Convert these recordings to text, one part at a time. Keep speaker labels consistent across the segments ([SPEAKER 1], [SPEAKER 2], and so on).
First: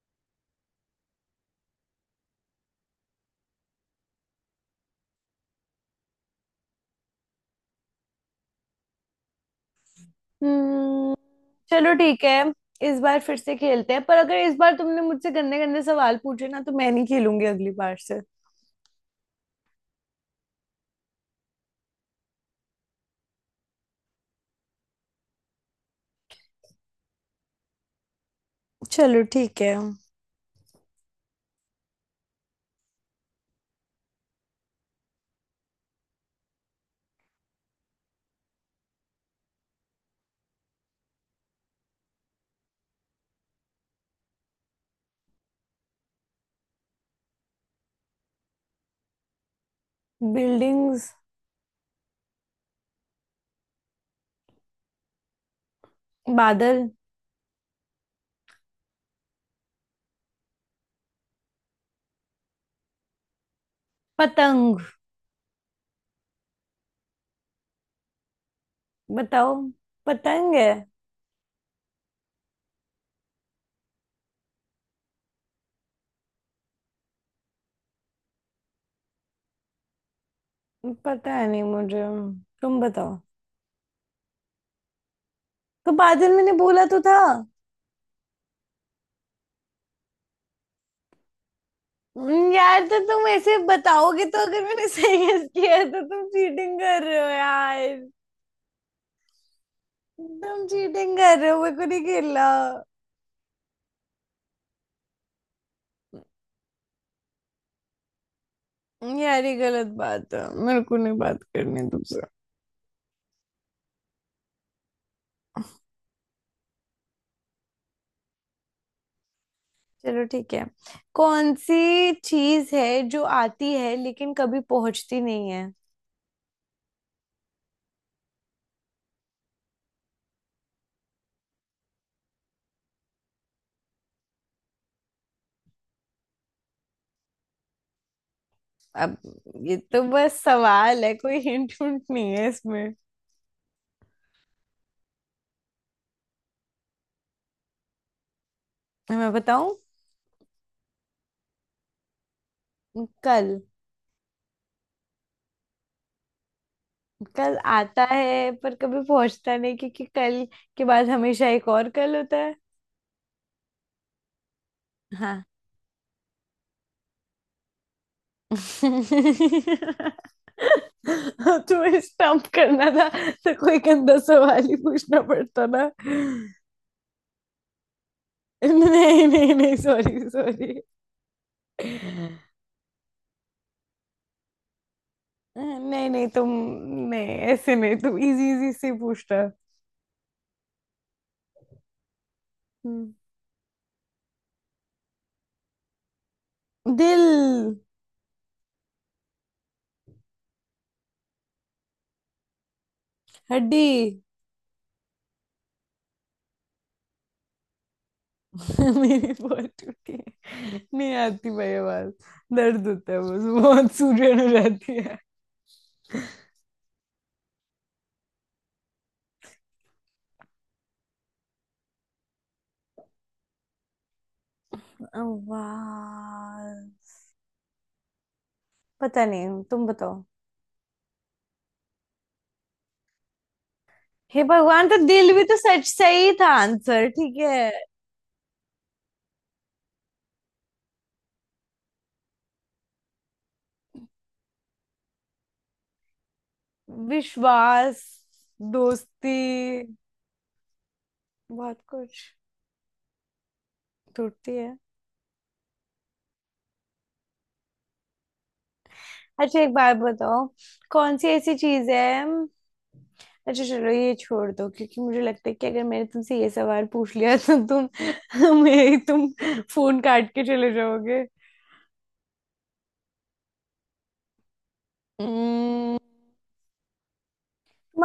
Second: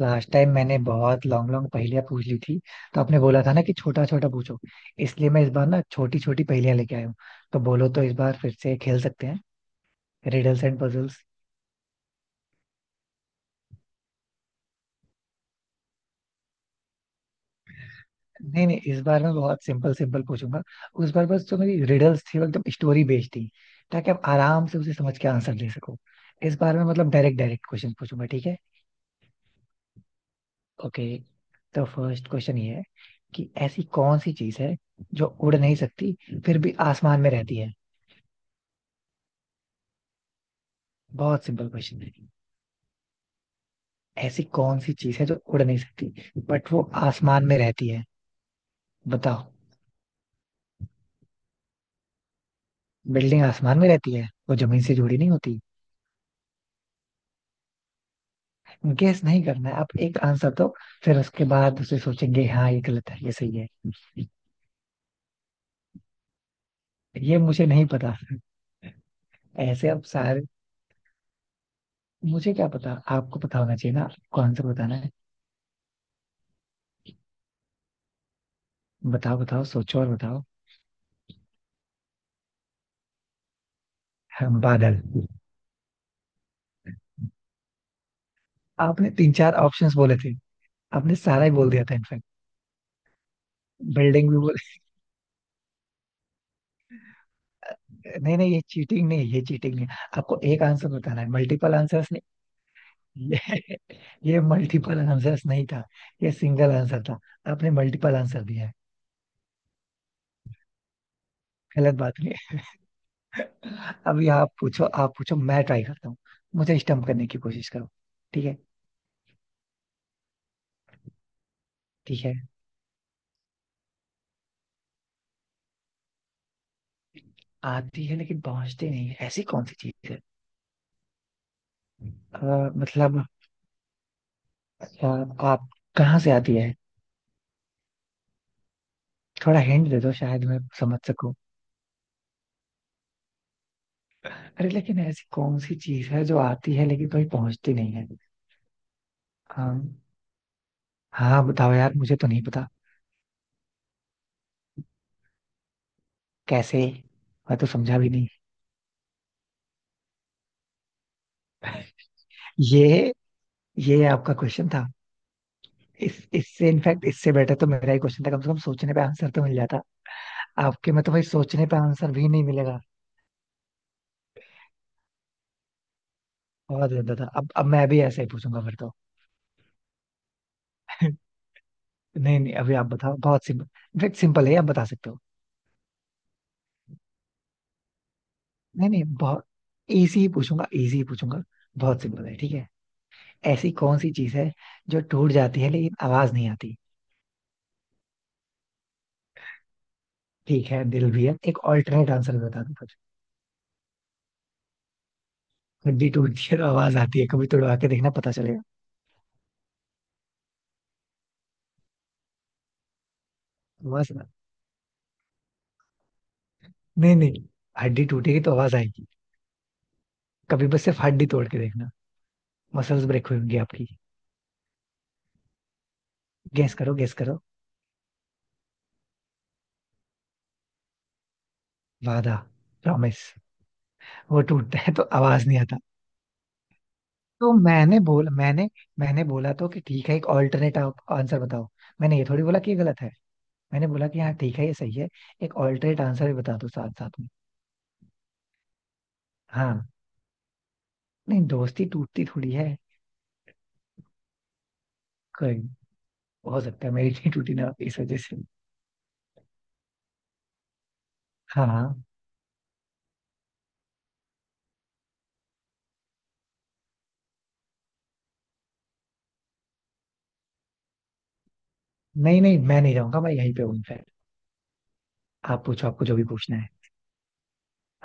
[SPEAKER 1] Last time मैंने बहुत long long पहेलियां पूछ ली थी। तो आपने बोला था ना कि छोटा छोटा पूछो। इसलिए मैं इस बार ना छोटी छोटी पहेलियां लेके आया हूँ। तो बोलो तो इस बार फिर से खेल सकते हैं रिडल्स एंड
[SPEAKER 2] हम्म।
[SPEAKER 1] पजल्स।
[SPEAKER 2] चलो ठीक है। इस बार फिर से खेलते हैं, पर अगर इस बार तुमने मुझसे गंदे गंदे सवाल पूछे ना तो मैं नहीं खेलूंगी अगली बार से।
[SPEAKER 1] नहीं नहीं इस बार मैं बहुत सिंपल सिंपल पूछूंगा। उस बार बस जो मेरी रिडल्स थी वो एकदम स्टोरी बेस्ड थी। ताकि आप आराम से उसे समझ के आंसर दे सको। इस बार मैं मतलब डायरेक्ट डायरेक्ट क्वेश्चन पूछूंगा, ठीक है।
[SPEAKER 2] चलो ठीक है।
[SPEAKER 1] ओके। तो फर्स्ट क्वेश्चन ये है कि ऐसी कौन सी चीज है जो उड़ नहीं सकती फिर भी आसमान में रहती है। बहुत सिंपल क्वेश्चन है। ऐसी कौन सी चीज है जो उड़ नहीं सकती बट वो आसमान में रहती है। बताओ।
[SPEAKER 2] बिल्डिंग्स।
[SPEAKER 1] बिल्डिंग आसमान में रहती है वो जमीन से जुड़ी नहीं होती।
[SPEAKER 2] बादल।
[SPEAKER 1] गेस नहीं करना है, आप एक आंसर दो। फिर उसके बाद उसे सोचेंगे हाँ ये गलत है ये सही है।
[SPEAKER 2] पतंग।
[SPEAKER 1] ये मुझे नहीं पता।
[SPEAKER 2] बताओ।
[SPEAKER 1] ऐसे अब सारे।
[SPEAKER 2] पतंग है।
[SPEAKER 1] मुझे क्या पता आपको पता होना चाहिए ना, आपको आंसर बताना है। बताओ बताओ सोचो और बताओ।
[SPEAKER 2] पता है नहीं मुझे, तुम बताओ।
[SPEAKER 1] हम बादल।
[SPEAKER 2] तो बादल मैंने बोला तो था।
[SPEAKER 1] आपने तीन चार ऑप्शंस बोले थे। आपने सारा ही बोल दिया था इनफैक्ट।
[SPEAKER 2] यार तो तुम ऐसे बताओगे
[SPEAKER 1] बिल्डिंग भी
[SPEAKER 2] तो
[SPEAKER 1] बोल।
[SPEAKER 2] अगर मैंने सही गेस किया है, तो तुम चीटिंग कर रहे हो यार।
[SPEAKER 1] नहीं नहीं ये चीटिंग नहीं है, ये चीटिंग नहीं है। आपको एक
[SPEAKER 2] तुम
[SPEAKER 1] आंसर
[SPEAKER 2] चीटिंग
[SPEAKER 1] बताना है
[SPEAKER 2] कर रहे हो, मेरे
[SPEAKER 1] मल्टीपल
[SPEAKER 2] को नहीं
[SPEAKER 1] आंसर्स ने।
[SPEAKER 2] खेलना।
[SPEAKER 1] ये ये मल्टीपल आंसर्स नहीं था। ये सिंगल आंसर था। आपने मल्टीपल आंसर दिया है।
[SPEAKER 2] यार ये गलत बात है, मेरे को नहीं बात करनी
[SPEAKER 1] गलत
[SPEAKER 2] तुमसे।
[SPEAKER 1] बात नहीं है। अभी आप पूछो। आप पूछो मैं ट्राई करता हूँ। मुझे स्टम्प करने की कोशिश करो। ठीक है।
[SPEAKER 2] चलो ठीक है। कौन सी
[SPEAKER 1] ठीक है
[SPEAKER 2] चीज है जो आती है लेकिन कभी पहुंचती नहीं है।
[SPEAKER 1] आती है लेकिन पहुंचती नहीं है ऐसी कौन सी चीज है। मतलब अ, आप कहाँ से आती है।
[SPEAKER 2] अब
[SPEAKER 1] थोड़ा
[SPEAKER 2] ये
[SPEAKER 1] हिंट दे
[SPEAKER 2] तो
[SPEAKER 1] दो
[SPEAKER 2] बस
[SPEAKER 1] शायद मैं समझ
[SPEAKER 2] सवाल है,
[SPEAKER 1] सकूं।
[SPEAKER 2] कोई हिंट विंट नहीं है इसमें।
[SPEAKER 1] अरे लेकिन ऐसी कौन सी चीज है जो आती है लेकिन कहीं पहुंचती नहीं है।
[SPEAKER 2] मैं बताऊं?
[SPEAKER 1] हाँ हाँ बताओ यार मुझे तो नहीं पता।
[SPEAKER 2] कल।
[SPEAKER 1] कैसे।
[SPEAKER 2] कल
[SPEAKER 1] मैं तो समझा
[SPEAKER 2] आता
[SPEAKER 1] भी नहीं।
[SPEAKER 2] है पर कभी पहुंचता नहीं क्योंकि कल के बाद हमेशा एक और कल होता है।
[SPEAKER 1] ये ये आपका क्वेश्चन था।
[SPEAKER 2] हाँ।
[SPEAKER 1] इस इससे इनफैक्ट इससे बेटर तो मेरा ही क्वेश्चन था कम से कम सोचने पे आंसर तो मिल जाता। आपके में तो भाई सोचने पे
[SPEAKER 2] तुम्हें
[SPEAKER 1] आंसर भी नहीं
[SPEAKER 2] स्टंप
[SPEAKER 1] मिलेगा।
[SPEAKER 2] करना था। तो कोई गंदा सवाल ही पूछना पड़ता ना।
[SPEAKER 1] बहुत ज्यादा था। अब मैं भी ऐसा ही पूछूंगा फिर तो।
[SPEAKER 2] नहीं नहीं नहीं सॉरी सॉरी।
[SPEAKER 1] नहीं नहीं अभी आप बताओ बहुत सिंपल। इनफैक्ट सिंपल है आप बता सकते हो।
[SPEAKER 2] नहीं नहीं तुम नहीं ऐसे नहीं, तुम इजी इजी
[SPEAKER 1] नहीं
[SPEAKER 2] से
[SPEAKER 1] नहीं
[SPEAKER 2] पूछना।
[SPEAKER 1] बहुत इजी ही पूछूंगा इजी ही पूछूंगा। बहुत सिंपल है ठीक है। ऐसी कौन सी चीज है जो टूट जाती है लेकिन आवाज नहीं आती।
[SPEAKER 2] दिल।
[SPEAKER 1] ठीक है दिल भी है एक ऑल्टरनेट आंसर बता दो फिर।
[SPEAKER 2] हड्डी।
[SPEAKER 1] हड्डी टूटती है तो आवाज आती है कभी तोड़वा के देखना पता चलेगा।
[SPEAKER 2] मेरी बहुत टूटी है। नहीं आती भाई आवाज। दर्द होता है बस, बहुत
[SPEAKER 1] बस।
[SPEAKER 2] सूजन हो जाती है।
[SPEAKER 1] नहीं नहीं हड्डी टूटेगी तो आवाज आएगी। कभी बस सिर्फ हड्डी तोड़ के देखना। मसल्स ब्रेक हुई होंगी आपकी। गेस
[SPEAKER 2] आवाज।
[SPEAKER 1] करो गेस करो।
[SPEAKER 2] पता नहीं, तुम बताओ।
[SPEAKER 1] वादा। प्रॉमिस। वो
[SPEAKER 2] हे
[SPEAKER 1] टूटता
[SPEAKER 2] भगवान,
[SPEAKER 1] है
[SPEAKER 2] तो
[SPEAKER 1] तो
[SPEAKER 2] दिल भी
[SPEAKER 1] आवाज
[SPEAKER 2] तो
[SPEAKER 1] नहीं आता।
[SPEAKER 2] सच सही था आंसर। ठीक
[SPEAKER 1] तो
[SPEAKER 2] है।
[SPEAKER 1] मैंने बोला तो कि ठीक है एक ऑल्टरनेट आंसर बताओ। मैंने ये थोड़ी बोला कि ये गलत है। मैंने बोला कि हाँ ठीक है ये सही है। एक ऑल्टरनेट आंसर भी बता दो साथ साथ में।
[SPEAKER 2] विश्वास। दोस्ती।
[SPEAKER 1] हाँ नहीं
[SPEAKER 2] बहुत
[SPEAKER 1] दोस्ती
[SPEAKER 2] कुछ
[SPEAKER 1] टूटती थोड़ी है।
[SPEAKER 2] टूटती है।
[SPEAKER 1] कोई नहीं, हो सकता है मेरी नहीं टूटी ना इस वजह से।
[SPEAKER 2] अच्छा एक बात बताओ। कौन सी ऐसी
[SPEAKER 1] हाँ
[SPEAKER 2] चीज
[SPEAKER 1] हाँ।
[SPEAKER 2] है। अच्छा चलो ये छोड़ दो, क्योंकि मुझे लगता है कि अगर मैंने तुमसे ये सवाल पूछ लिया तो तुम मेरी तुम फोन काट के चले जाओगे।
[SPEAKER 1] नहीं नहीं मैं नहीं जाऊंगा मैं यहीं पे हूँ इनफैक्ट। आप पूछो
[SPEAKER 2] हम्म।
[SPEAKER 1] आपको जो भी पूछना है।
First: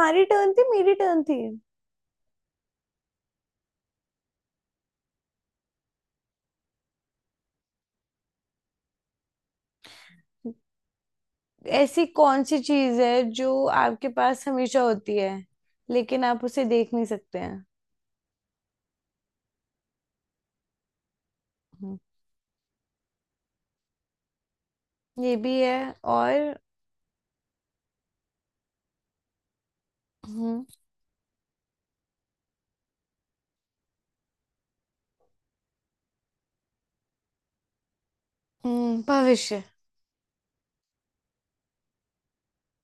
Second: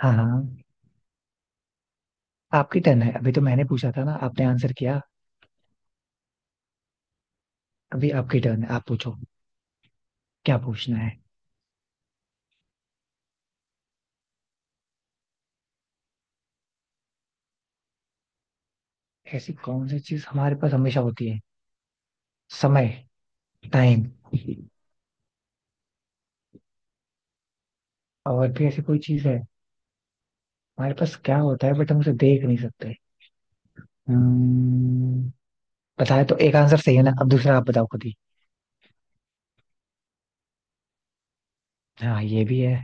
[SPEAKER 1] हाँ हाँ।
[SPEAKER 2] टर्न थी, मेरी टर्न थी।
[SPEAKER 1] आपकी टर्न है। अभी तो मैंने पूछा था ना आपने आंसर किया। अभी आपकी टर्न है आप पूछो। क्या पूछना है।
[SPEAKER 2] ऐसी कौन सी चीज है जो आपके पास हमेशा होती है लेकिन आप उसे देख नहीं सकते हैं।
[SPEAKER 1] ऐसी कौन सी चीज हमारे पास हमेशा होती है।
[SPEAKER 2] हम्म,
[SPEAKER 1] समय। टाइम।
[SPEAKER 2] ये भी है और।
[SPEAKER 1] और भी ऐसी कोई चीज है।
[SPEAKER 2] हम्म।
[SPEAKER 1] हमारे पास क्या होता है बट हम उसे देख नहीं सकते। हम्म, बताया तो एक आंसर सही है ना अब दूसरा आप बताओ खुद ही।
[SPEAKER 2] भविष्य।
[SPEAKER 1] हाँ ये भी है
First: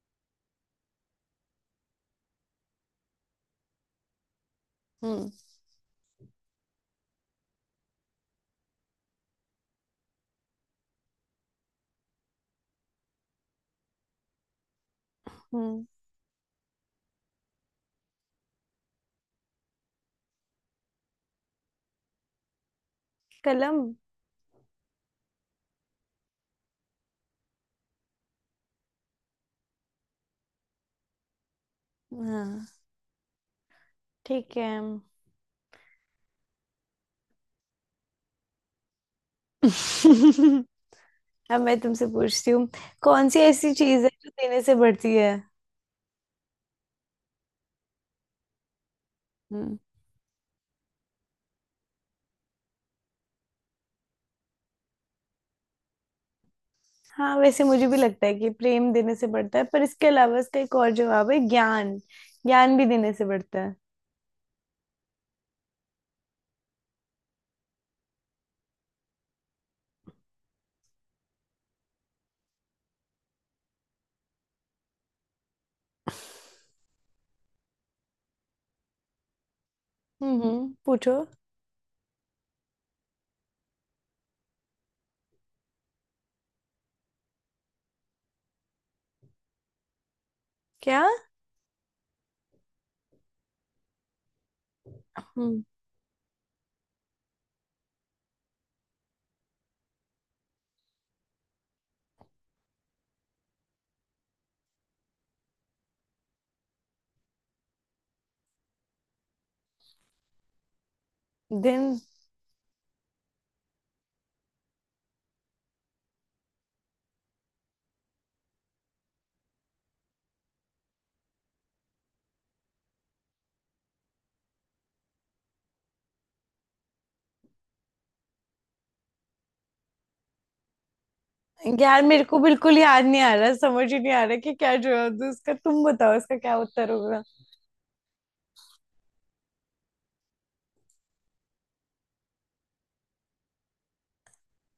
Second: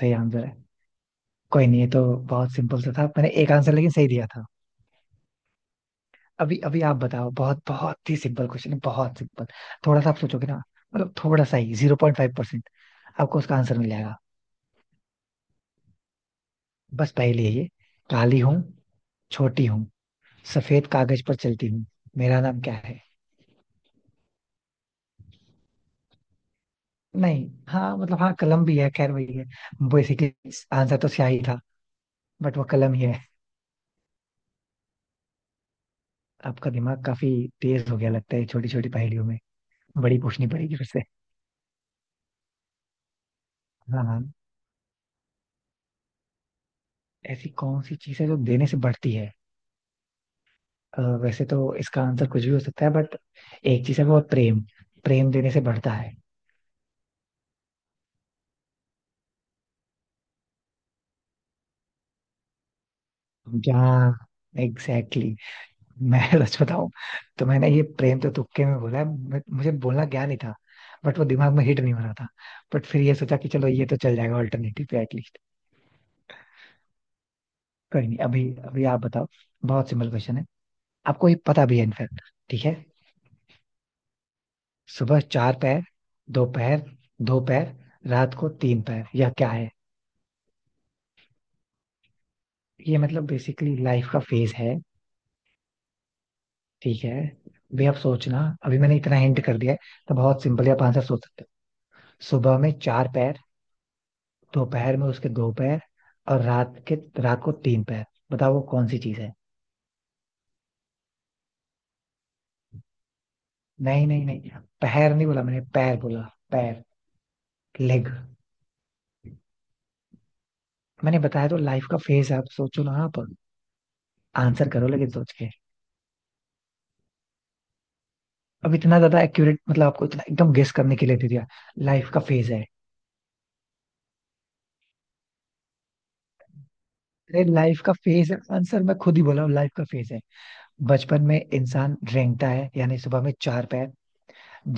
[SPEAKER 1] सही आंसर है। कोई नहीं ये तो बहुत सिंपल सा था मैंने एक आंसर लेकिन सही दिया था।
[SPEAKER 2] हम्म
[SPEAKER 1] अभी अभी आप बताओ। बहुत बहुत ही सिंपल क्वेश्चन है बहुत सिंपल। थोड़ा सा आप सोचोगे ना। मतलब थोड़ा सा ही 0.5 आपको उसका आंसर मिल जाएगा।
[SPEAKER 2] हम्म,
[SPEAKER 1] बस पहली है ये। काली हूँ छोटी हूँ सफेद कागज पर चलती हूँ मेरा नाम क्या है।
[SPEAKER 2] कलम।
[SPEAKER 1] नहीं हाँ मतलब हाँ कलम भी है खैर वही है बेसिकली। आंसर तो स्याही था। बट वो
[SPEAKER 2] हाँ।
[SPEAKER 1] कलम ही है।
[SPEAKER 2] ठीक है।
[SPEAKER 1] आपका दिमाग काफी तेज हो गया लगता है छोटी छोटी पहेलियों में। बड़ी पूछनी पड़ेगी फिर से।
[SPEAKER 2] अब मैं तुमसे पूछती हूँ, कौन सी ऐसी
[SPEAKER 1] हाँ
[SPEAKER 2] चीज है
[SPEAKER 1] हाँ।
[SPEAKER 2] जो देने से बढ़ती है।
[SPEAKER 1] ऐसी कौन सी चीज है जो देने से बढ़ती है।
[SPEAKER 2] हम्म।
[SPEAKER 1] वैसे तो इसका आंसर कुछ भी हो सकता है बट एक चीज है वो है प्रेम। प्रेम देने से बढ़ता है।
[SPEAKER 2] हाँ वैसे मुझे भी लगता है कि प्रेम देने से बढ़ता है, पर इसके अलावा इसका एक और जवाब है ज्ञान। ज्ञान भी देने से बढ़ता है।
[SPEAKER 1] जहाँ एग्जैक्टली। मैं सच बताऊं तो मैंने ये प्रेम तो तुक्के में बोला है but मुझे बोलना ज्ञान ही था। बट वो दिमाग में हिट नहीं हो रहा था। बट फिर ये सोचा कि चलो ये तो चल जाएगा ऑल्टरनेटिव पे एटलीस्ट। कोई नहीं अभी अभी आप बताओ। बहुत सिंपल क्वेश्चन है।
[SPEAKER 2] पूछो।
[SPEAKER 1] आपको ये पता भी है इनफैक्ट। ठीक है। सुबह चार पैर दोपहर दो पैर रात को तीन पैर यह क्या है।
[SPEAKER 2] क्या।
[SPEAKER 1] ये मतलब बेसिकली लाइफ का फेज है।
[SPEAKER 2] हम्म।
[SPEAKER 1] ठीक है भी आप सोचना। अभी मैंने इतना हिंट कर दिया है। तो बहुत सिंपल है आप आंसर सोच सकते हो। सुबह में चार पैर दोपहर में उसके दो पैर और रात के रात को तीन पैर। बताओ वो कौन सी चीज है।
[SPEAKER 2] दिन।
[SPEAKER 1] नहीं नहीं नहीं पैर नहीं बोला मैंने पैर बोला। पैर लेग। मैंने बताया तो लाइफ का फेज है, आप सोचो ना आप आंसर करो लेकिन सोच के। अब इतना ज्यादा एक्यूरेट मतलब आपको इतना एकदम गेस करने के लिए दे दिया।
[SPEAKER 2] यार
[SPEAKER 1] लाइफ का
[SPEAKER 2] मेरे को
[SPEAKER 1] फेज है।
[SPEAKER 2] बिल्कुल याद नहीं आ रहा, समझ ही नहीं आ रहा कि क्या जवाब दूं उसका। तुम बताओ उसका क्या उत्तर होगा।
[SPEAKER 1] अरे लाइफ का फेज है आंसर मैं खुद ही बोला हूँ लाइफ का फेज है। बचपन में इंसान रेंगता है यानी सुबह में चार पैर।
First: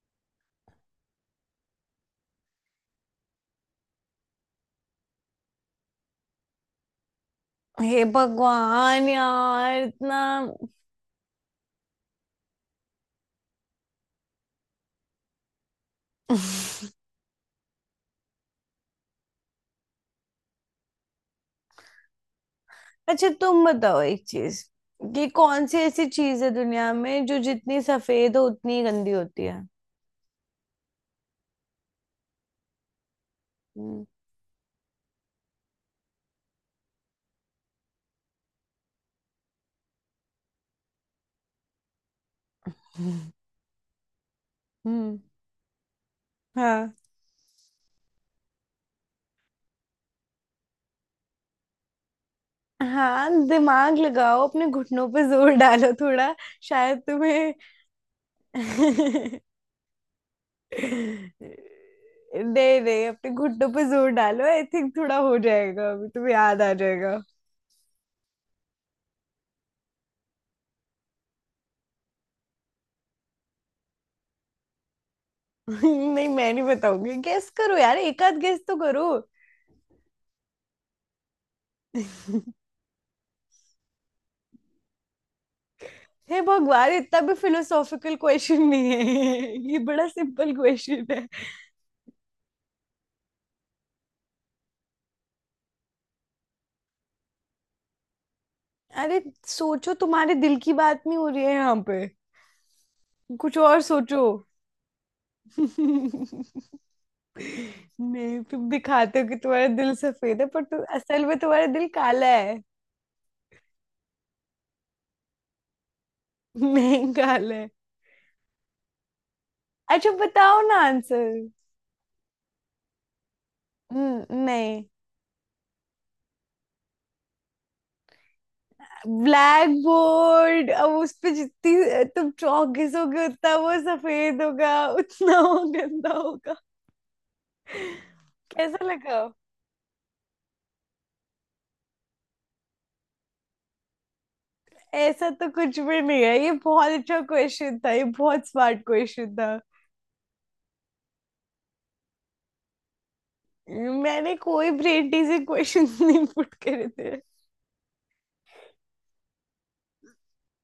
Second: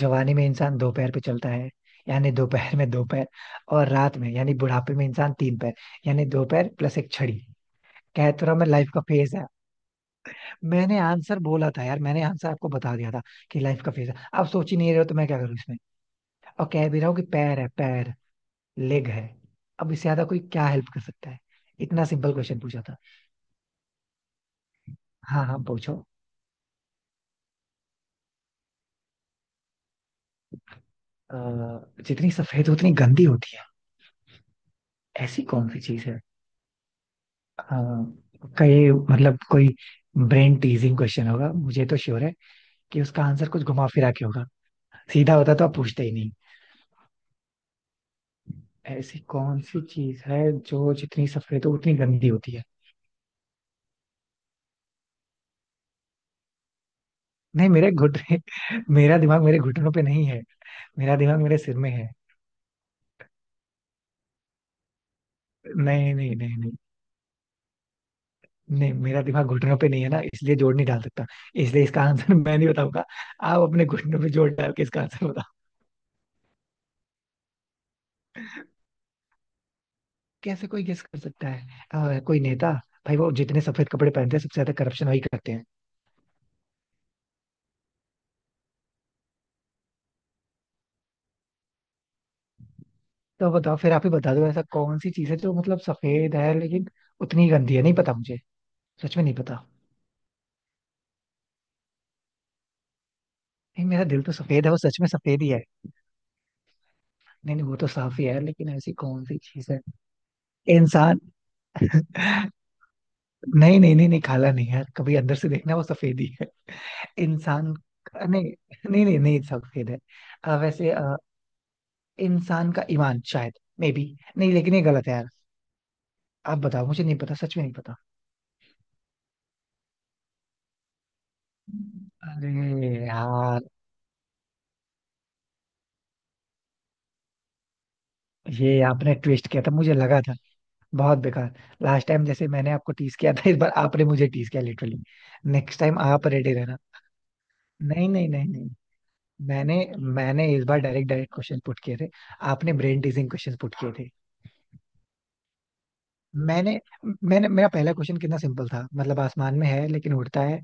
[SPEAKER 1] जवानी में इंसान दो पैर पे चलता है। यानी दो पैर में दो पैर। और रात में यानी बुढ़ापे में इंसान तीन पैर। यानी दो पैर प्लस एक छड़ी।
[SPEAKER 2] हे
[SPEAKER 1] कह तो रहा मैं लाइफ का
[SPEAKER 2] भगवान
[SPEAKER 1] फेज है।
[SPEAKER 2] यार इतना।
[SPEAKER 1] मैंने आंसर बोला था यार मैंने आंसर आपको बता दिया था कि लाइफ का फेज है। आप सोच ही नहीं रहे हो तो मैं क्या करूँ इसमें। और कह भी रहा हूँ कि पैर है पैर लेग है। अब इससे ज्यादा कोई क्या हेल्प कर सकता है। इतना सिंपल क्वेश्चन पूछा था।
[SPEAKER 2] अच्छा तुम बताओ एक चीज, कि
[SPEAKER 1] हाँ हाँ
[SPEAKER 2] कौन सी
[SPEAKER 1] पूछो।
[SPEAKER 2] ऐसी चीज है दुनिया में जो जितनी सफेद हो उतनी गंदी होती है।
[SPEAKER 1] अ, जितनी सफेद उतनी गंदी होती है।
[SPEAKER 2] हम्म।
[SPEAKER 1] ऐसी कौन सी चीज है। हाँ पक्का ये मतलब कोई ब्रेन टीजिंग क्वेश्चन होगा मुझे तो श्योर है कि उसका आंसर कुछ घुमा फिरा के होगा।
[SPEAKER 2] हम्म।
[SPEAKER 1] सीधा होता तो आप पूछते ही नहीं।
[SPEAKER 2] हाँ।
[SPEAKER 1] ऐसी कौन सी चीज है जो जितनी सफेद हो उतनी गंदी होती है।
[SPEAKER 2] हाँ दिमाग लगाओ, अपने घुटनों पे जोर डालो थोड़ा, शायद तुम्हें
[SPEAKER 1] नहीं मेरे घुटने। मेरा दिमाग मेरे घुटनों पे नहीं है। मेरा दिमाग मेरे सिर में है।
[SPEAKER 2] नहीं नहीं अपने घुटनों पे जोर डालो, आई थिंक थोड़ा हो जाएगा अभी
[SPEAKER 1] नहीं
[SPEAKER 2] तुम्हें
[SPEAKER 1] नहीं नहीं
[SPEAKER 2] याद
[SPEAKER 1] नहीं।
[SPEAKER 2] आ जाएगा।
[SPEAKER 1] नहीं मेरा दिमाग घुटनों पे नहीं है ना इसलिए जोड़ नहीं डाल सकता। इसलिए इसका आंसर मैं नहीं बताऊंगा। आप अपने घुटनों पे जोड़ डाल के इसका आंसर।
[SPEAKER 2] नहीं मैं नहीं बताऊंगी, गेस करो यार, एक आध गेस तो करो।
[SPEAKER 1] कैसे कोई गेस कर सकता है। कोई नेता। भाई वो जितने सफेद कपड़े पहनते हैं सबसे ज्यादा करप्शन वही करते हैं।
[SPEAKER 2] हे भगवान इतना भी फिलोसॉफिकल क्वेश्चन नहीं है। ये बड़ा सिंपल क्वेश्चन है।
[SPEAKER 1] तो बताओ फिर आप ही बता दो ऐसा कौन सी चीज है जो मतलब सफेद है लेकिन उतनी ही गंदी है नहीं पता मुझे। सच
[SPEAKER 2] अरे
[SPEAKER 1] में नहीं पता।
[SPEAKER 2] सोचो, तुम्हारे दिल की बात नहीं हो रही है यहाँ पे, कुछ और
[SPEAKER 1] नहीं मेरा
[SPEAKER 2] सोचो।
[SPEAKER 1] दिल तो सफेद है वो सच में सफेद ही है। नहीं नहीं वो तो साफ ही है
[SPEAKER 2] नहीं तुम
[SPEAKER 1] लेकिन ऐसी
[SPEAKER 2] दिखाते
[SPEAKER 1] कौन
[SPEAKER 2] हो कि
[SPEAKER 1] सी
[SPEAKER 2] तुम्हारा
[SPEAKER 1] चीज है।
[SPEAKER 2] दिल सफेद है, पर तुम
[SPEAKER 1] इंसान।
[SPEAKER 2] असल में तुम्हारा दिल काला है।
[SPEAKER 1] नहीं नहीं नहीं नहीं काला नहीं है कभी अंदर से देखना वो सफेद ही है।
[SPEAKER 2] नहीं काला
[SPEAKER 1] इंसान।
[SPEAKER 2] है।
[SPEAKER 1] नहीं नहीं नहीं नहीं सफेद है।
[SPEAKER 2] अच्छा बताओ ना
[SPEAKER 1] वैसे
[SPEAKER 2] आंसर।
[SPEAKER 1] इंसान का ईमान शायद मे बी। नहीं लेकिन ये
[SPEAKER 2] नहीं।
[SPEAKER 1] गलत है यार। आप बताओ मुझे नहीं पता सच में नहीं पता।
[SPEAKER 2] Black board. अब उस पे जितनी तुम
[SPEAKER 1] अरे
[SPEAKER 2] चौक घिसोगे उतना
[SPEAKER 1] यार
[SPEAKER 2] वो सफेद होगा, उतना वो गंदा होगा।
[SPEAKER 1] ये
[SPEAKER 2] कैसा
[SPEAKER 1] आपने
[SPEAKER 2] लगा?
[SPEAKER 1] ट्विस्ट किया था मुझे लगा था। बहुत बेकार। लास्ट टाइम जैसे मैंने आपको टीस किया था इस बार आपने मुझे टीस किया लिटरली।
[SPEAKER 2] ऐसा तो कुछ
[SPEAKER 1] नेक्स्ट टाइम
[SPEAKER 2] भी नहीं
[SPEAKER 1] आप
[SPEAKER 2] है, ये
[SPEAKER 1] रेडी रहना।
[SPEAKER 2] बहुत अच्छा क्वेश्चन था, ये
[SPEAKER 1] नहीं नहीं
[SPEAKER 2] बहुत
[SPEAKER 1] नहीं नहीं
[SPEAKER 2] स्मार्ट क्वेश्चन था।
[SPEAKER 1] मैंने मैंने इस बार डायरेक्ट डायरेक्ट क्वेश्चन पुट किए थे। आपने ब्रेन टीजिंग क्वेश्चन पुट किए थे।
[SPEAKER 2] मैंने कोई ब्रेन टीजिंग क्वेश्चन नहीं पुट
[SPEAKER 1] मैंने
[SPEAKER 2] करे थे।
[SPEAKER 1] मैंने मेरा पहला क्वेश्चन कितना सिंपल था मतलब आसमान में है लेकिन उड़ता है।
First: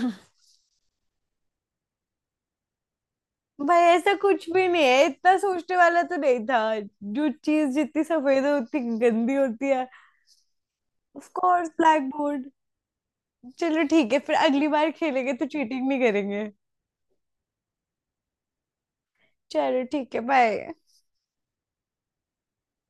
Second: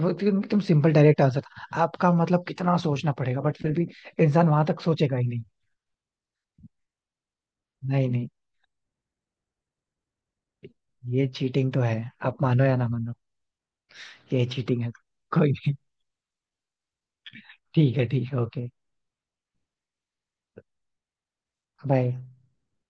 [SPEAKER 1] वो एकदम सिंपल डायरेक्ट आंसर था आपका मतलब कितना सोचना पड़ेगा बट फिर
[SPEAKER 2] भाई
[SPEAKER 1] भी।
[SPEAKER 2] ऐसा
[SPEAKER 1] इंसान
[SPEAKER 2] कुछ
[SPEAKER 1] वहां
[SPEAKER 2] भी
[SPEAKER 1] तक
[SPEAKER 2] नहीं है,
[SPEAKER 1] सोचेगा ही
[SPEAKER 2] इतना
[SPEAKER 1] नहीं।
[SPEAKER 2] सोचने वाला तो नहीं था। जो चीज जितनी
[SPEAKER 1] नहीं नहीं
[SPEAKER 2] सफेद होती गंदी होती है,
[SPEAKER 1] ये
[SPEAKER 2] ऑफ कोर्स
[SPEAKER 1] चीटिंग तो है
[SPEAKER 2] ब्लैक
[SPEAKER 1] आप
[SPEAKER 2] बोर्ड।
[SPEAKER 1] मानो या ना मानो।
[SPEAKER 2] चलो ठीक है, फिर
[SPEAKER 1] ये
[SPEAKER 2] अगली
[SPEAKER 1] चीटिंग
[SPEAKER 2] बार
[SPEAKER 1] है।
[SPEAKER 2] खेलेंगे तो
[SPEAKER 1] कोई नहीं
[SPEAKER 2] चीटिंग नहीं करेंगे।
[SPEAKER 1] ठीक है ठीक है ओके
[SPEAKER 2] चलो ठीक है, बाय।
[SPEAKER 1] बाय।